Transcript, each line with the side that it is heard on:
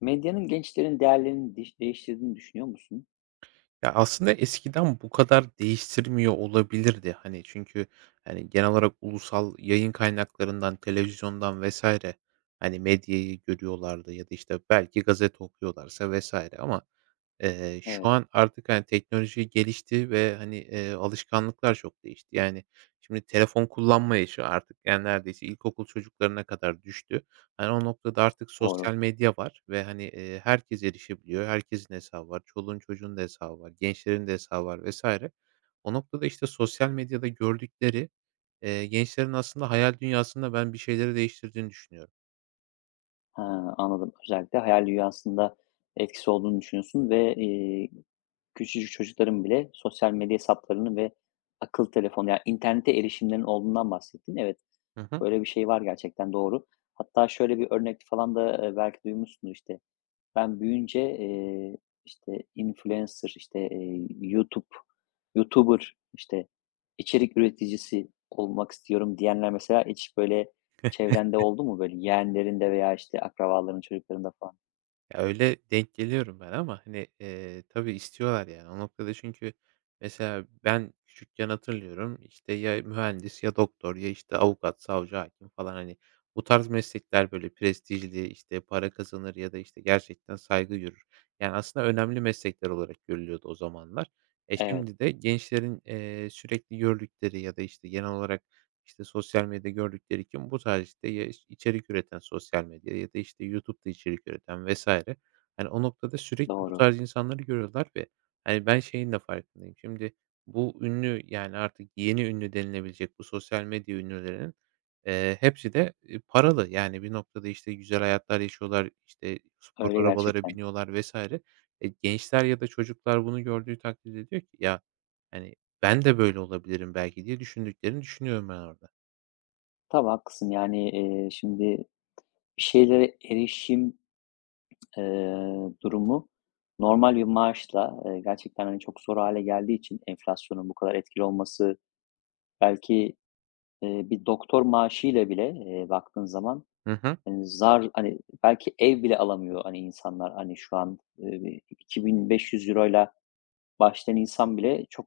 left: Medyanın gençlerin değerlerini değiştirdiğini düşünüyor musun?
right: Ya, aslında eskiden bu kadar değiştirmiyor olabilirdi. Hani, çünkü, hani, genel olarak ulusal yayın kaynaklarından, televizyondan vesaire, hani, medyayı görüyorlardı ya da, işte, belki gazete okuyorlarsa vesaire ama... Şu
left: Evet,
right: an artık, hani, teknoloji gelişti ve, hani, alışkanlıklar çok değişti. Yani, şimdi telefon kullanma yaşı artık, yani, neredeyse ilkokul çocuklarına kadar düştü. Hani, o noktada artık
left: doğru.
right: sosyal medya var ve, hani, herkes erişebiliyor. Herkesin hesabı var. Çoluğun çocuğun da hesabı var. Gençlerin de hesabı var vesaire. O noktada, işte, sosyal medyada gördükleri, gençlerin aslında hayal dünyasında ben bir şeyleri değiştirdiğini düşünüyorum.
left: Ha, anladım. Özellikle hayal dünyasında etkisi olduğunu düşünüyorsun ve, küçücük çocukların bile sosyal medya hesaplarını ve akıllı telefonu, yani, internete erişimlerinin olduğundan bahsettin. Evet,
right: Hı hı.
left: böyle bir şey var gerçekten, doğru. Hatta şöyle bir örnek falan da, belki duymuşsundur, işte, ben büyüyünce, işte, influencer, işte, YouTuber, işte, içerik üreticisi olmak istiyorum diyenler mesela hiç böyle çevrende oldu mu? Böyle yeğenlerinde veya, işte, akrabaların çocuklarında falan?
right: Ya, öyle denk geliyorum ben ama, hani, tabii istiyorlar yani. O noktada çünkü mesela ben küçükken hatırlıyorum, işte, ya mühendis ya doktor ya, işte, avukat, savcı, hakim falan, hani, bu tarz meslekler böyle prestijli, işte, para kazanır ya da, işte, gerçekten saygı görür. Yani, aslında önemli meslekler olarak görülüyordu o zamanlar. E,
left: Evet,
right: şimdi de gençlerin, sürekli gördükleri ya da, işte, genel olarak, işte, sosyal medyada gördükleri için bu tarz, işte, ya iş içerik üreten sosyal medyada ya da, işte, YouTube'da içerik üreten vesaire. Hani, o noktada sürekli bu
left: doğru.
right: tarz insanları görüyorlar ve, hani, ben şeyin de farkındayım. Şimdi bu ünlü, yani, artık yeni ünlü denilebilecek bu sosyal medya ünlülerinin, hepsi de, paralı. Yani, bir noktada, işte, güzel hayatlar yaşıyorlar, işte, spor
left: Öyle
right: arabalara
left: gerçekten.
right: biniyorlar vesaire. E, gençler ya da çocuklar bunu gördüğü takdirde diyor ki, "Ya, hani, ben de böyle olabilirim belki" diye düşündüklerini düşünüyorum ben orada.
left: Tabii haklısın. Yani, şimdi bir şeylere erişim, eee, durumu normal bir maaşla, gerçekten, hani, çok zor hale geldiği için enflasyonun bu kadar etkili olması belki. Bir doktor maaşıyla bile, baktığın zaman,
right: Hı hı.
left: hani, belki ev bile alamıyor, hani, insanlar. Hani, şu an, bir €2.500'yla başlayan insan bile çok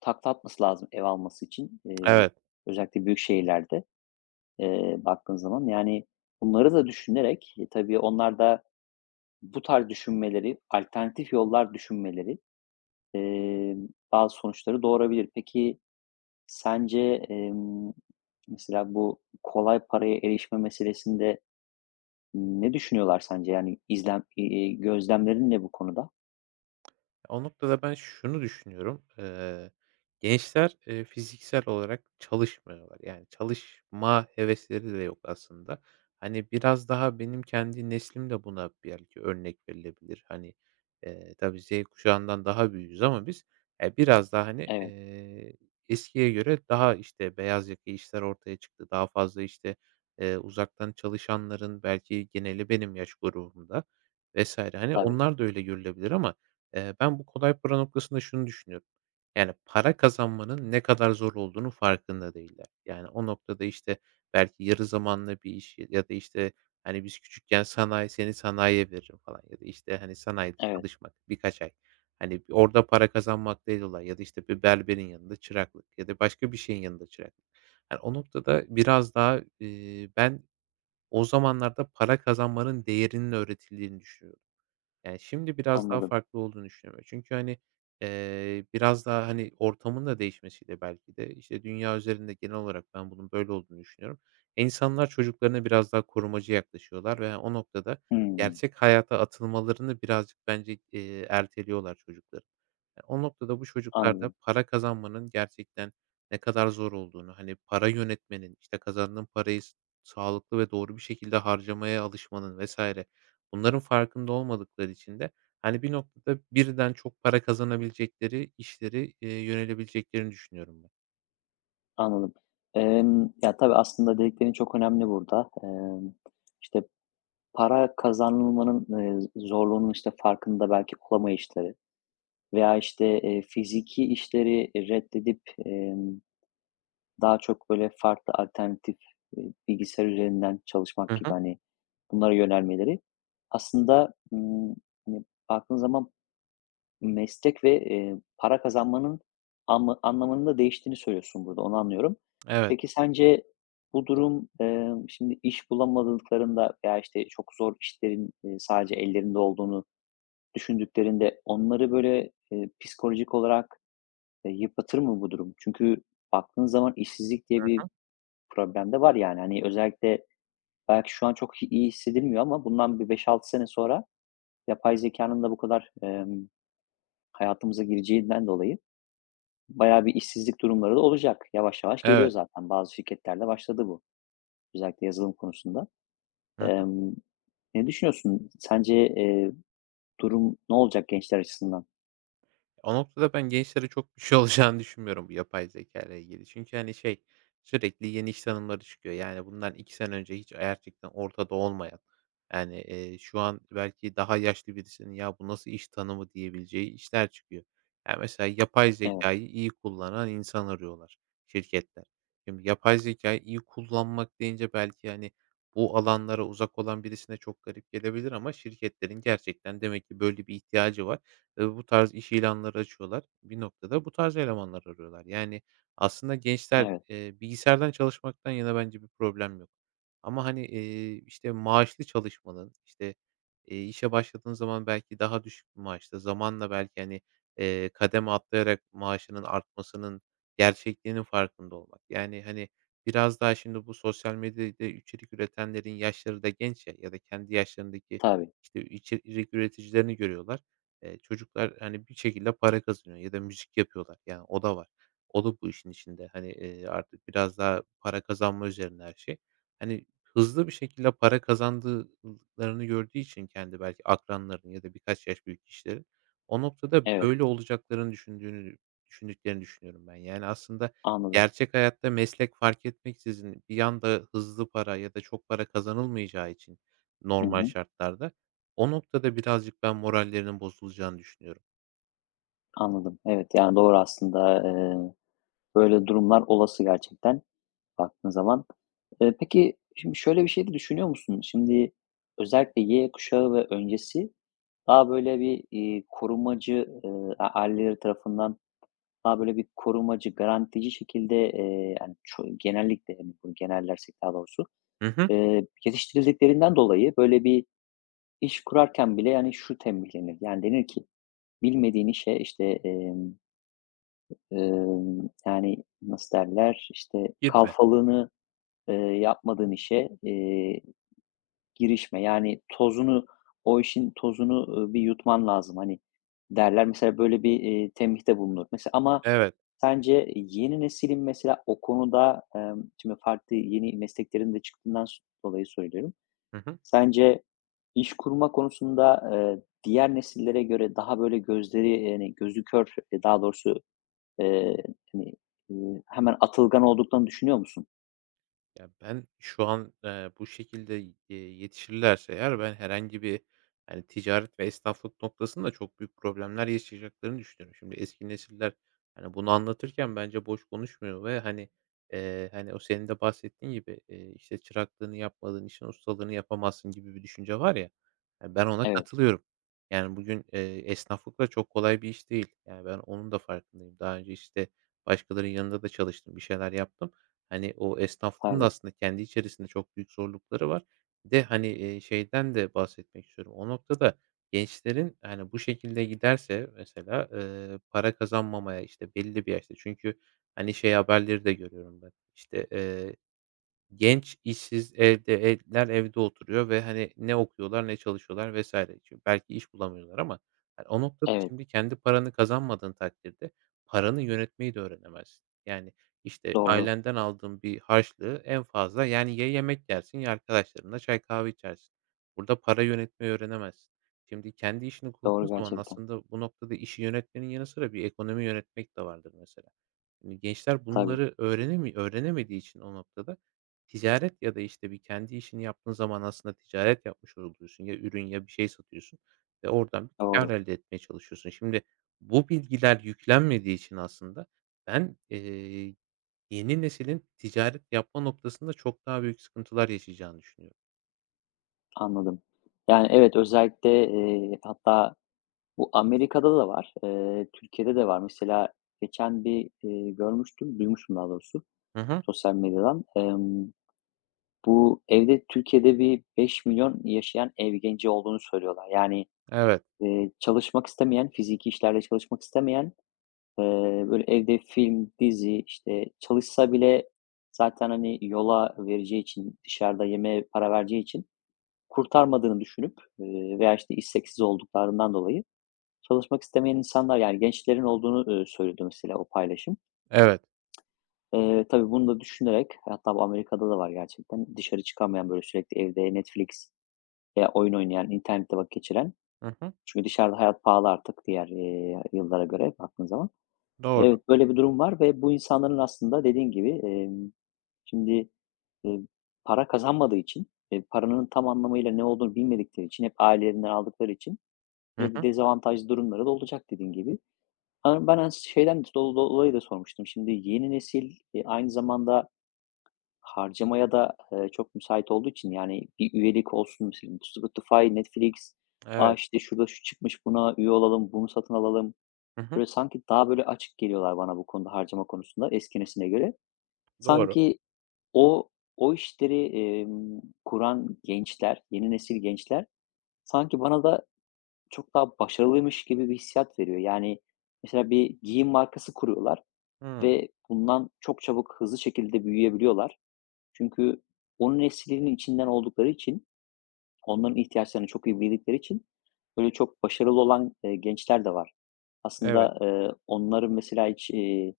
left: takla atması lazım ev alması için.
right: Evet.
left: Özellikle büyük şehirlerde, baktığın zaman. Yani, bunları da düşünerek, tabii onlar da bu tarz düşünmeleri, alternatif yollar düşünmeleri, eee, bazı sonuçları doğurabilir. Peki, sence, emm, mesela bu kolay paraya erişme meselesinde ne düşünüyorlar sence? Yani gözlemlerin ne bu konuda?
right: O noktada ben şunu düşünüyorum. Gençler, fiziksel olarak çalışmıyorlar. Yani çalışma hevesleri de yok aslında. Hani, biraz daha benim kendi neslim de buna belki örnek verilebilir. Hani, tabii Z kuşağından daha büyüğüz ama biz, biraz daha, hani,
left: Evet,
right: eskiye göre daha, işte, beyaz yaka işler ortaya çıktı. Daha fazla, işte, uzaktan çalışanların belki geneli benim yaş grubumda vesaire. Hani,
left: tabii.
right: onlar da öyle görülebilir ama... Ben bu kolay para noktasında şunu düşünüyorum. Yani, para kazanmanın ne kadar zor olduğunu farkında değiller. Yani, o noktada, işte, belki yarı zamanlı bir iş ya da, işte, hani, biz küçükken seni sanayiye veririm falan ya da, işte, hani, sanayide
left: Evet,
right: çalışmak birkaç ay. Hani, bir orada para kazanmak değil olay ya da, işte, bir berberin yanında çıraklık ya da başka bir şeyin yanında çıraklık. Hani, o noktada biraz daha, ben o zamanlarda para kazanmanın değerinin öğretildiğini düşünüyorum. Yani, şimdi biraz daha
left: anladım.
right: farklı olduğunu düşünüyorum. Çünkü, hani, biraz daha, hani, ortamın da değişmesiyle belki de, işte, dünya üzerinde genel olarak ben bunun böyle olduğunu düşünüyorum. İnsanlar çocuklarına biraz daha korumacı yaklaşıyorlar ve o noktada
left: Hımm,
right: gerçek hayata atılmalarını birazcık bence, erteliyorlar çocukların. Ya, o noktada bu çocuklar da
left: anladım,
right: para kazanmanın gerçekten ne kadar zor olduğunu, hani, para yönetmenin, işte, kazandığın parayı sağlıklı ve doğru bir şekilde harcamaya alışmanın vesaire. Bunların farkında olmadıkları için de, hani, bir noktada birden çok para kazanabilecekleri işleri yönelebileceklerini düşünüyorum ben.
left: anladım. Ya, tabii aslında dediklerin çok önemli burada. İşte, para kazanılmanın, zorluğunun, işte, farkında belki olamayışları veya, işte, fiziki işleri reddedip, emm Daha çok böyle farklı alternatif, bilgisayar üzerinden çalışmak
right: Hı
left: gibi,
right: hı.
left: hani, bunlara yönelmeleri aslında, hani, baktığın zaman meslek ve, para kazanmanın anlamının da değiştiğini söylüyorsun burada, onu anlıyorum.
right: Evet.
left: Peki sence bu durum, şimdi iş bulamadıklarında veya, işte, çok zor işlerin, sadece ellerinde olduğunu düşündüklerinde onları böyle, psikolojik olarak, yıpratır mı bu durum? Çünkü baktığın zaman işsizlik
right: Hı
left: diye bir
right: hı.
left: problem de var yani. Hani, özellikle belki şu an çok iyi hissedilmiyor ama bundan bir beş altı sene sonra yapay zekanın da bu kadar, hayatımıza gireceğinden dolayı bayağı bir işsizlik durumları da olacak. Yavaş yavaş geliyor
right: Evet.
left: zaten. Bazı şirketlerde başladı bu. Özellikle yazılım konusunda.
right: Hı.
left: Emm, ne düşünüyorsun? Sence, durum ne olacak gençler açısından?
right: O noktada ben gençlere çok bir şey olacağını düşünmüyorum bu yapay zekâyla ilgili. Çünkü, hani, şey, sürekli yeni iş tanımları çıkıyor. Yani, bundan 2 sene önce hiç gerçekten ortada olmayan, yani, şu an belki daha yaşlı birisinin "Ya, bu nasıl iş tanımı?" diyebileceği işler çıkıyor. Ya, mesela yapay
left: Evet,
right: zekayı iyi kullanan insan arıyorlar şirketler. Şimdi yapay zekâyı iyi kullanmak deyince belki, hani, bu alanlara uzak olan birisine çok garip gelebilir ama şirketlerin gerçekten demek ki böyle bir ihtiyacı var. Bu tarz iş ilanları açıyorlar. Bir noktada bu tarz elemanlar arıyorlar. Yani, aslında gençler,
left: evet.
right: bilgisayardan çalışmaktan yana bence bir problem yok. Ama, hani, işte, maaşlı çalışmanın, işte, işe başladığın zaman belki daha düşük bir maaşta, zamanla belki, hani, kademe atlayarak maaşının artmasının gerçekliğinin farkında olmak. Yani, hani, biraz daha şimdi bu sosyal medyada içerik üretenlerin yaşları da genç ya ya da kendi yaşlarındaki,
left: Tabii.
right: işte, içerik üreticilerini görüyorlar. Çocuklar, hani, bir şekilde para kazanıyor ya da müzik yapıyorlar. Yani o da var. O da bu işin içinde. Hani, artık biraz daha para kazanma üzerine her şey. Hani, hızlı bir şekilde para kazandıklarını gördüğü için kendi belki akranlarının ya da birkaç yaş büyük kişilerin, o noktada
left: Evet,
right: böyle olacaklarını düşündüklerini düşünüyorum ben. Yani aslında
left: anladım.
right: gerçek hayatta meslek fark etmeksizin bir yanda hızlı para ya da çok para kazanılmayacağı için
left: Hı
right: normal
left: hı,
right: şartlarda o noktada birazcık ben morallerinin bozulacağını düşünüyorum.
left: anladım. Evet, yani, doğru aslında. Böyle durumlar olası gerçekten. Baktığın zaman. Peki, şimdi şöyle bir şey de düşünüyor musun? Şimdi özellikle Y kuşağı ve öncesi daha böyle bir, korumacı, a aileleri tarafından daha böyle bir korumacı, garantici şekilde, yani, genellikle, hani, bunu genellersek daha doğrusu,
right: Hı hı.
left: yetiştirildiklerinden dolayı böyle bir iş kurarken bile, yani, şu tembihlenir, yani, denir ki bilmediğin işe, işte, yani, nasıl derler, işte,
right: Girme.
left: kalfalığını, yapmadığın işe, girişme. Yani o işin tozunu, bir yutman lazım, hani, derler. Mesela böyle bir, tembihte bulunur. Mesela ama
right: Evet.
left: sence yeni neslin mesela o konuda, şimdi farklı yeni mesleklerin de çıktığından dolayı söylüyorum.
right: Hı hı.
left: Sence iş kurma konusunda, diğer nesillere göre daha böyle hani, gözü kör, daha doğrusu, eee, hani, hemen atılgan olduklarını düşünüyor musun?
right: Ya, ben şu an, bu şekilde, yetişirlerse eğer ben herhangi bir, hani, ticaret ve esnaflık noktasında çok büyük problemler yaşayacaklarını düşünüyorum. Şimdi eski nesiller, hani, bunu anlatırken bence boş konuşmuyor ve, hani, hani, o senin de bahsettiğin gibi, işte, çıraklığını yapmadığın işin ustalığını yapamazsın gibi bir düşünce var ya, ya, ben ona
left: Evet,
right: katılıyorum. Yani, bugün, esnaflık da çok kolay bir iş değil. Yani, ben onun da farkındayım. Daha önce, işte, başkalarının yanında da çalıştım, bir şeyler yaptım. Hani, o esnaflığın da
left: tabii.
right: aslında kendi içerisinde çok büyük zorlukları var. Bir de, hani, şeyden de bahsetmek istiyorum. O noktada gençlerin, hani, bu şekilde giderse mesela, para kazanmamaya, işte, belli bir yaşta çünkü, hani, şey haberleri de görüyorum ben, işte, Genç, işsiz, evde evliler evde oturuyor ve, hani, ne okuyorlar ne çalışıyorlar vesaire. Şimdi belki iş bulamıyorlar ama, hani, o noktada
left: Evet,
right: şimdi kendi paranı kazanmadığın takdirde paranı yönetmeyi de öğrenemezsin. Yani, işte,
left: doğru.
right: ailenden aldığın bir harçlığı en fazla, yani, ya yemek yersin ya arkadaşlarınla çay kahve içersin. Burada para yönetmeyi öğrenemezsin. Şimdi kendi işini kurduğun
left: Doğru
right: zaman
left: gerçekten.
right: aslında bu noktada işi yönetmenin yanı sıra bir ekonomi yönetmek de vardır mesela. Şimdi gençler
left: Tabii,
right: bunları öğrenemediği için o noktada ticaret ya da, işte, bir kendi işini yaptığın zaman aslında ticaret yapmış oluyorsun. Ya ürün ya bir şey satıyorsun ve oradan bir kâr
left: doğru.
right: elde etmeye çalışıyorsun. Şimdi bu bilgiler yüklenmediği için aslında ben, yeni neslin ticaret yapma noktasında çok daha büyük sıkıntılar yaşayacağını düşünüyorum.
left: Anladım. Yani, evet, özellikle, hatta bu Amerika'da da var, Türkiye'de de var. Mesela geçen bir, görmüştüm, duymuştum daha doğrusu
right: Hı hı.
left: sosyal medyadan. Bu evde Türkiye'de bir 5 milyon yaşayan ev genci olduğunu söylüyorlar. Yani,
right: Evet,
left: çalışmak istemeyen, fiziki işlerle çalışmak istemeyen, böyle evde film, dizi, işte, çalışsa bile zaten, hani, yola vereceği için, dışarıda yemeğe para vereceği için kurtarmadığını düşünüp, veya, işte, isteksiz olduklarından dolayı çalışmak istemeyen insanlar, yani, gençlerin olduğunu, söyledi mesela o paylaşım.
right: evet.
left: Tabii bunu da düşünerek hatta bu Amerika'da da var gerçekten. Dışarı çıkamayan, böyle, sürekli evde Netflix veya oyun oynayan, internette vakit geçiren
right: Hı hı.
left: çünkü dışarıda hayat pahalı artık diğer, yıllara göre baktığın zaman.
right: Doğru.
left: Evet, böyle bir durum var ve bu insanların aslında dediğin gibi, şimdi, eee, para kazanmadığı için, paranın tam anlamıyla ne olduğunu bilmedikleri için, hep ailelerinden aldıkları için
right: Hı
left: böyle bir
right: hı.
left: dezavantajlı durumları da olacak dediğin gibi. Hani ben şeyden dolayı da sormuştum. Şimdi yeni nesil, aynı zamanda harcamaya da, çok müsait olduğu için, yani, bir üyelik olsun mesela Spotify, Netflix,
right: Evet.
left: işte, şurada şu çıkmış buna üye olalım, bunu satın alalım.
right: Hı hı.
left: Böyle sanki daha böyle açık geliyorlar bana bu konuda harcama konusunda eski nesline göre.
right: Doğru.
left: Sanki o o işleri, kuran gençler, yeni nesil gençler sanki bana da çok daha başarılıymış gibi bir hissiyat veriyor. Yani, mesela bir giyim markası kuruyorlar
right: Hıı.
left: ve bundan çok çabuk, hızlı şekilde büyüyebiliyorlar. Çünkü onun neslinin içinden oldukları için, onların ihtiyaçlarını çok iyi bildikleri için böyle çok başarılı olan, gençler de var.
right: Evet.
left: Aslında, onların mesela hiç, eee,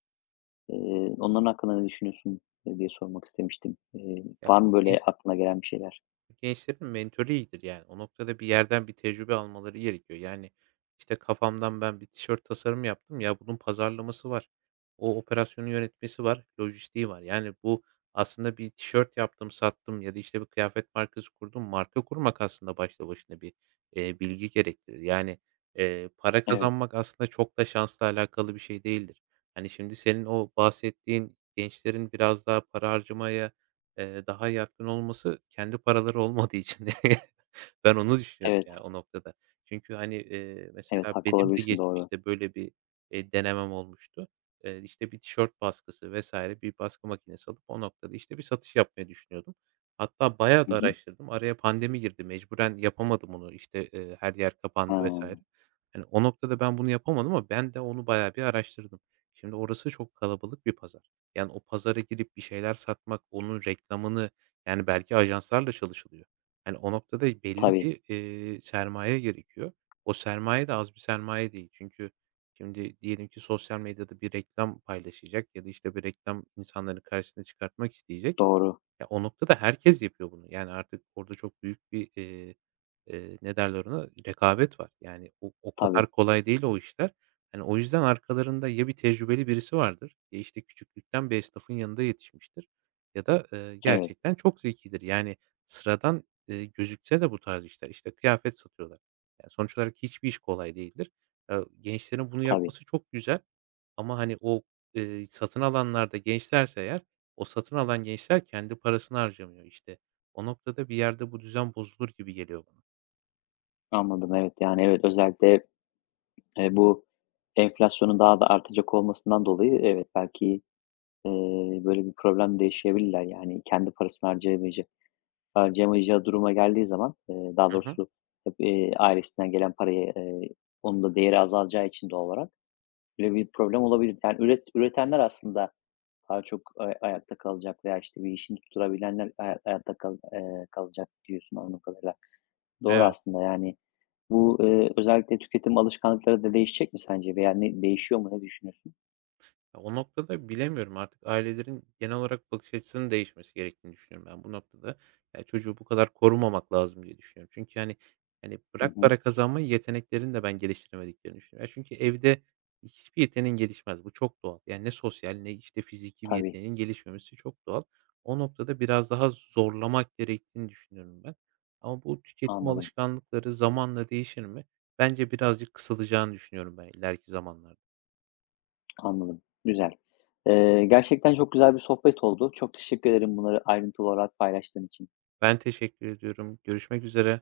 left: eee, onların hakkında ne düşünüyorsun, diye sormak istemiştim.
right: Ya,
left: Var
right: o
left: mı böyle aklına gelen bir şeyler?
right: Gençlerin mentörü iyidir yani. O noktada bir yerden bir tecrübe almaları gerekiyor. Yani, işte, kafamdan ben bir tişört tasarımı yaptım. Ya, bunun pazarlaması var. O operasyonu yönetmesi var. Lojistiği var. Yani, bu aslında bir tişört yaptım, sattım ya da, işte, bir kıyafet markası kurdum. Marka kurmak aslında başta başına bir, bilgi gerektirir. Yani, para
left: Evet,
right: kazanmak aslında çok da şansla alakalı bir şey değildir. Hani, şimdi senin o bahsettiğin gençlerin biraz daha para harcamaya daha yatkın olması kendi paraları olmadığı için. Ben onu düşünüyorum
left: evet,
right: ya o noktada. Çünkü, hani,
left: evet,
right: mesela
left: haklı
right: benim de
left: olabilirsin, doğru.
right: geçmişte böyle bir, denemem olmuştu. İşte, bir tişört baskısı vs. bir baskı makinesi alıp o noktada, işte, bir satış yapmayı düşünüyordum. Hatta bayağı
left: Hı
right: da
left: hı.
right: araştırdım. Araya pandemi girdi. Mecburen yapamadım onu. İşte, her yer
left: Ha,
right: kapandı vs. Hani, o noktada ben bunu yapamadım ama ben de onu bayağı bir araştırdım. Şimdi orası çok kalabalık bir pazar. Yani o pazara girip bir şeyler satmak, onun reklamını, yani, belki ajanslarla çalışılıyor. Yani, o noktada belli
left: tabii,
right: bir, sermaye gerekiyor. O sermaye de az bir sermaye değil. Çünkü şimdi diyelim ki sosyal medyada bir reklam paylaşacak ya da, işte, bir reklam insanların karşısına çıkartmak isteyecek.
left: doğru.
right: Ya, o noktada herkes yapıyor bunu. Yani, artık orada çok büyük bir, ne derler ona, rekabet var. Yani, o
left: Tabii,
right: kadar kolay değil o işler. Hani, o yüzden arkalarında ya bir tecrübeli birisi vardır, ya, işte, küçüklükten bir esnafın yanında yetişmiştir ya da,
left: evet,
right: gerçekten çok zekidir. Yani, sıradan, gözükse de bu tarz işler, işte, kıyafet satıyorlar. Yani, sonuç olarak hiçbir iş kolay değildir. Gençlerin bunu
left: tabii.
right: yapması çok güzel ama, hani, o, satın alanlarda gençlerse eğer o satın alan gençler kendi parasını harcamıyor, işte. O noktada bir yerde bu düzen bozulur gibi geliyor bana.
left: Anladım, evet. Yani, evet, özellikle, bu enflasyonun daha da artacak olmasından dolayı evet, belki, eee, böyle bir problem de yaşayabilirler. Yani, kendi parasını harcayamayacağı duruma geldiği zaman, daha
right: Hı hı.
left: doğrusu, ailesinden gelen parayı, onun da değeri azalacağı için doğal olarak böyle bir problem olabilir. Yani, üretenler aslında daha çok ayakta kalacak veya, işte, bir işini tutturabilenler hayatta kalacak diyorsun anladığım kadarıyla. Doğru
right: Evet.
left: aslında, yani, bu, özellikle tüketim alışkanlıkları da değişecek mi sence veya ne değişiyor mu? Ne düşünüyorsun?
right: Ya, o noktada bilemiyorum artık ailelerin genel olarak bakış açısının değişmesi gerektiğini düşünüyorum ben bu noktada. Ya, çocuğu bu kadar korumamak lazım diye düşünüyorum. Çünkü, hani,
left: Hı
right: bırak
left: hı.
right: para kazanma yeteneklerini de ben geliştiremediklerini düşünüyorum. Ya, çünkü evde hiçbir yeteneğin gelişmez. Bu çok doğal. Yani ne sosyal ne, işte, fiziki bir
left: Tabii,
right: yeteneğin gelişmemesi çok doğal. O noktada biraz daha zorlamak gerektiğini düşünüyorum ben. Ama bu tüketim
left: anladım,
right: alışkanlıkları zamanla değişir mi? Bence birazcık kısılacağını düşünüyorum ben ileriki zamanlarda.
left: anladım. Güzel. Gerçekten çok güzel bir sohbet oldu. Çok teşekkür ederim bunları ayrıntılı olarak paylaştığın için.
right: Ben teşekkür ediyorum. Görüşmek üzere.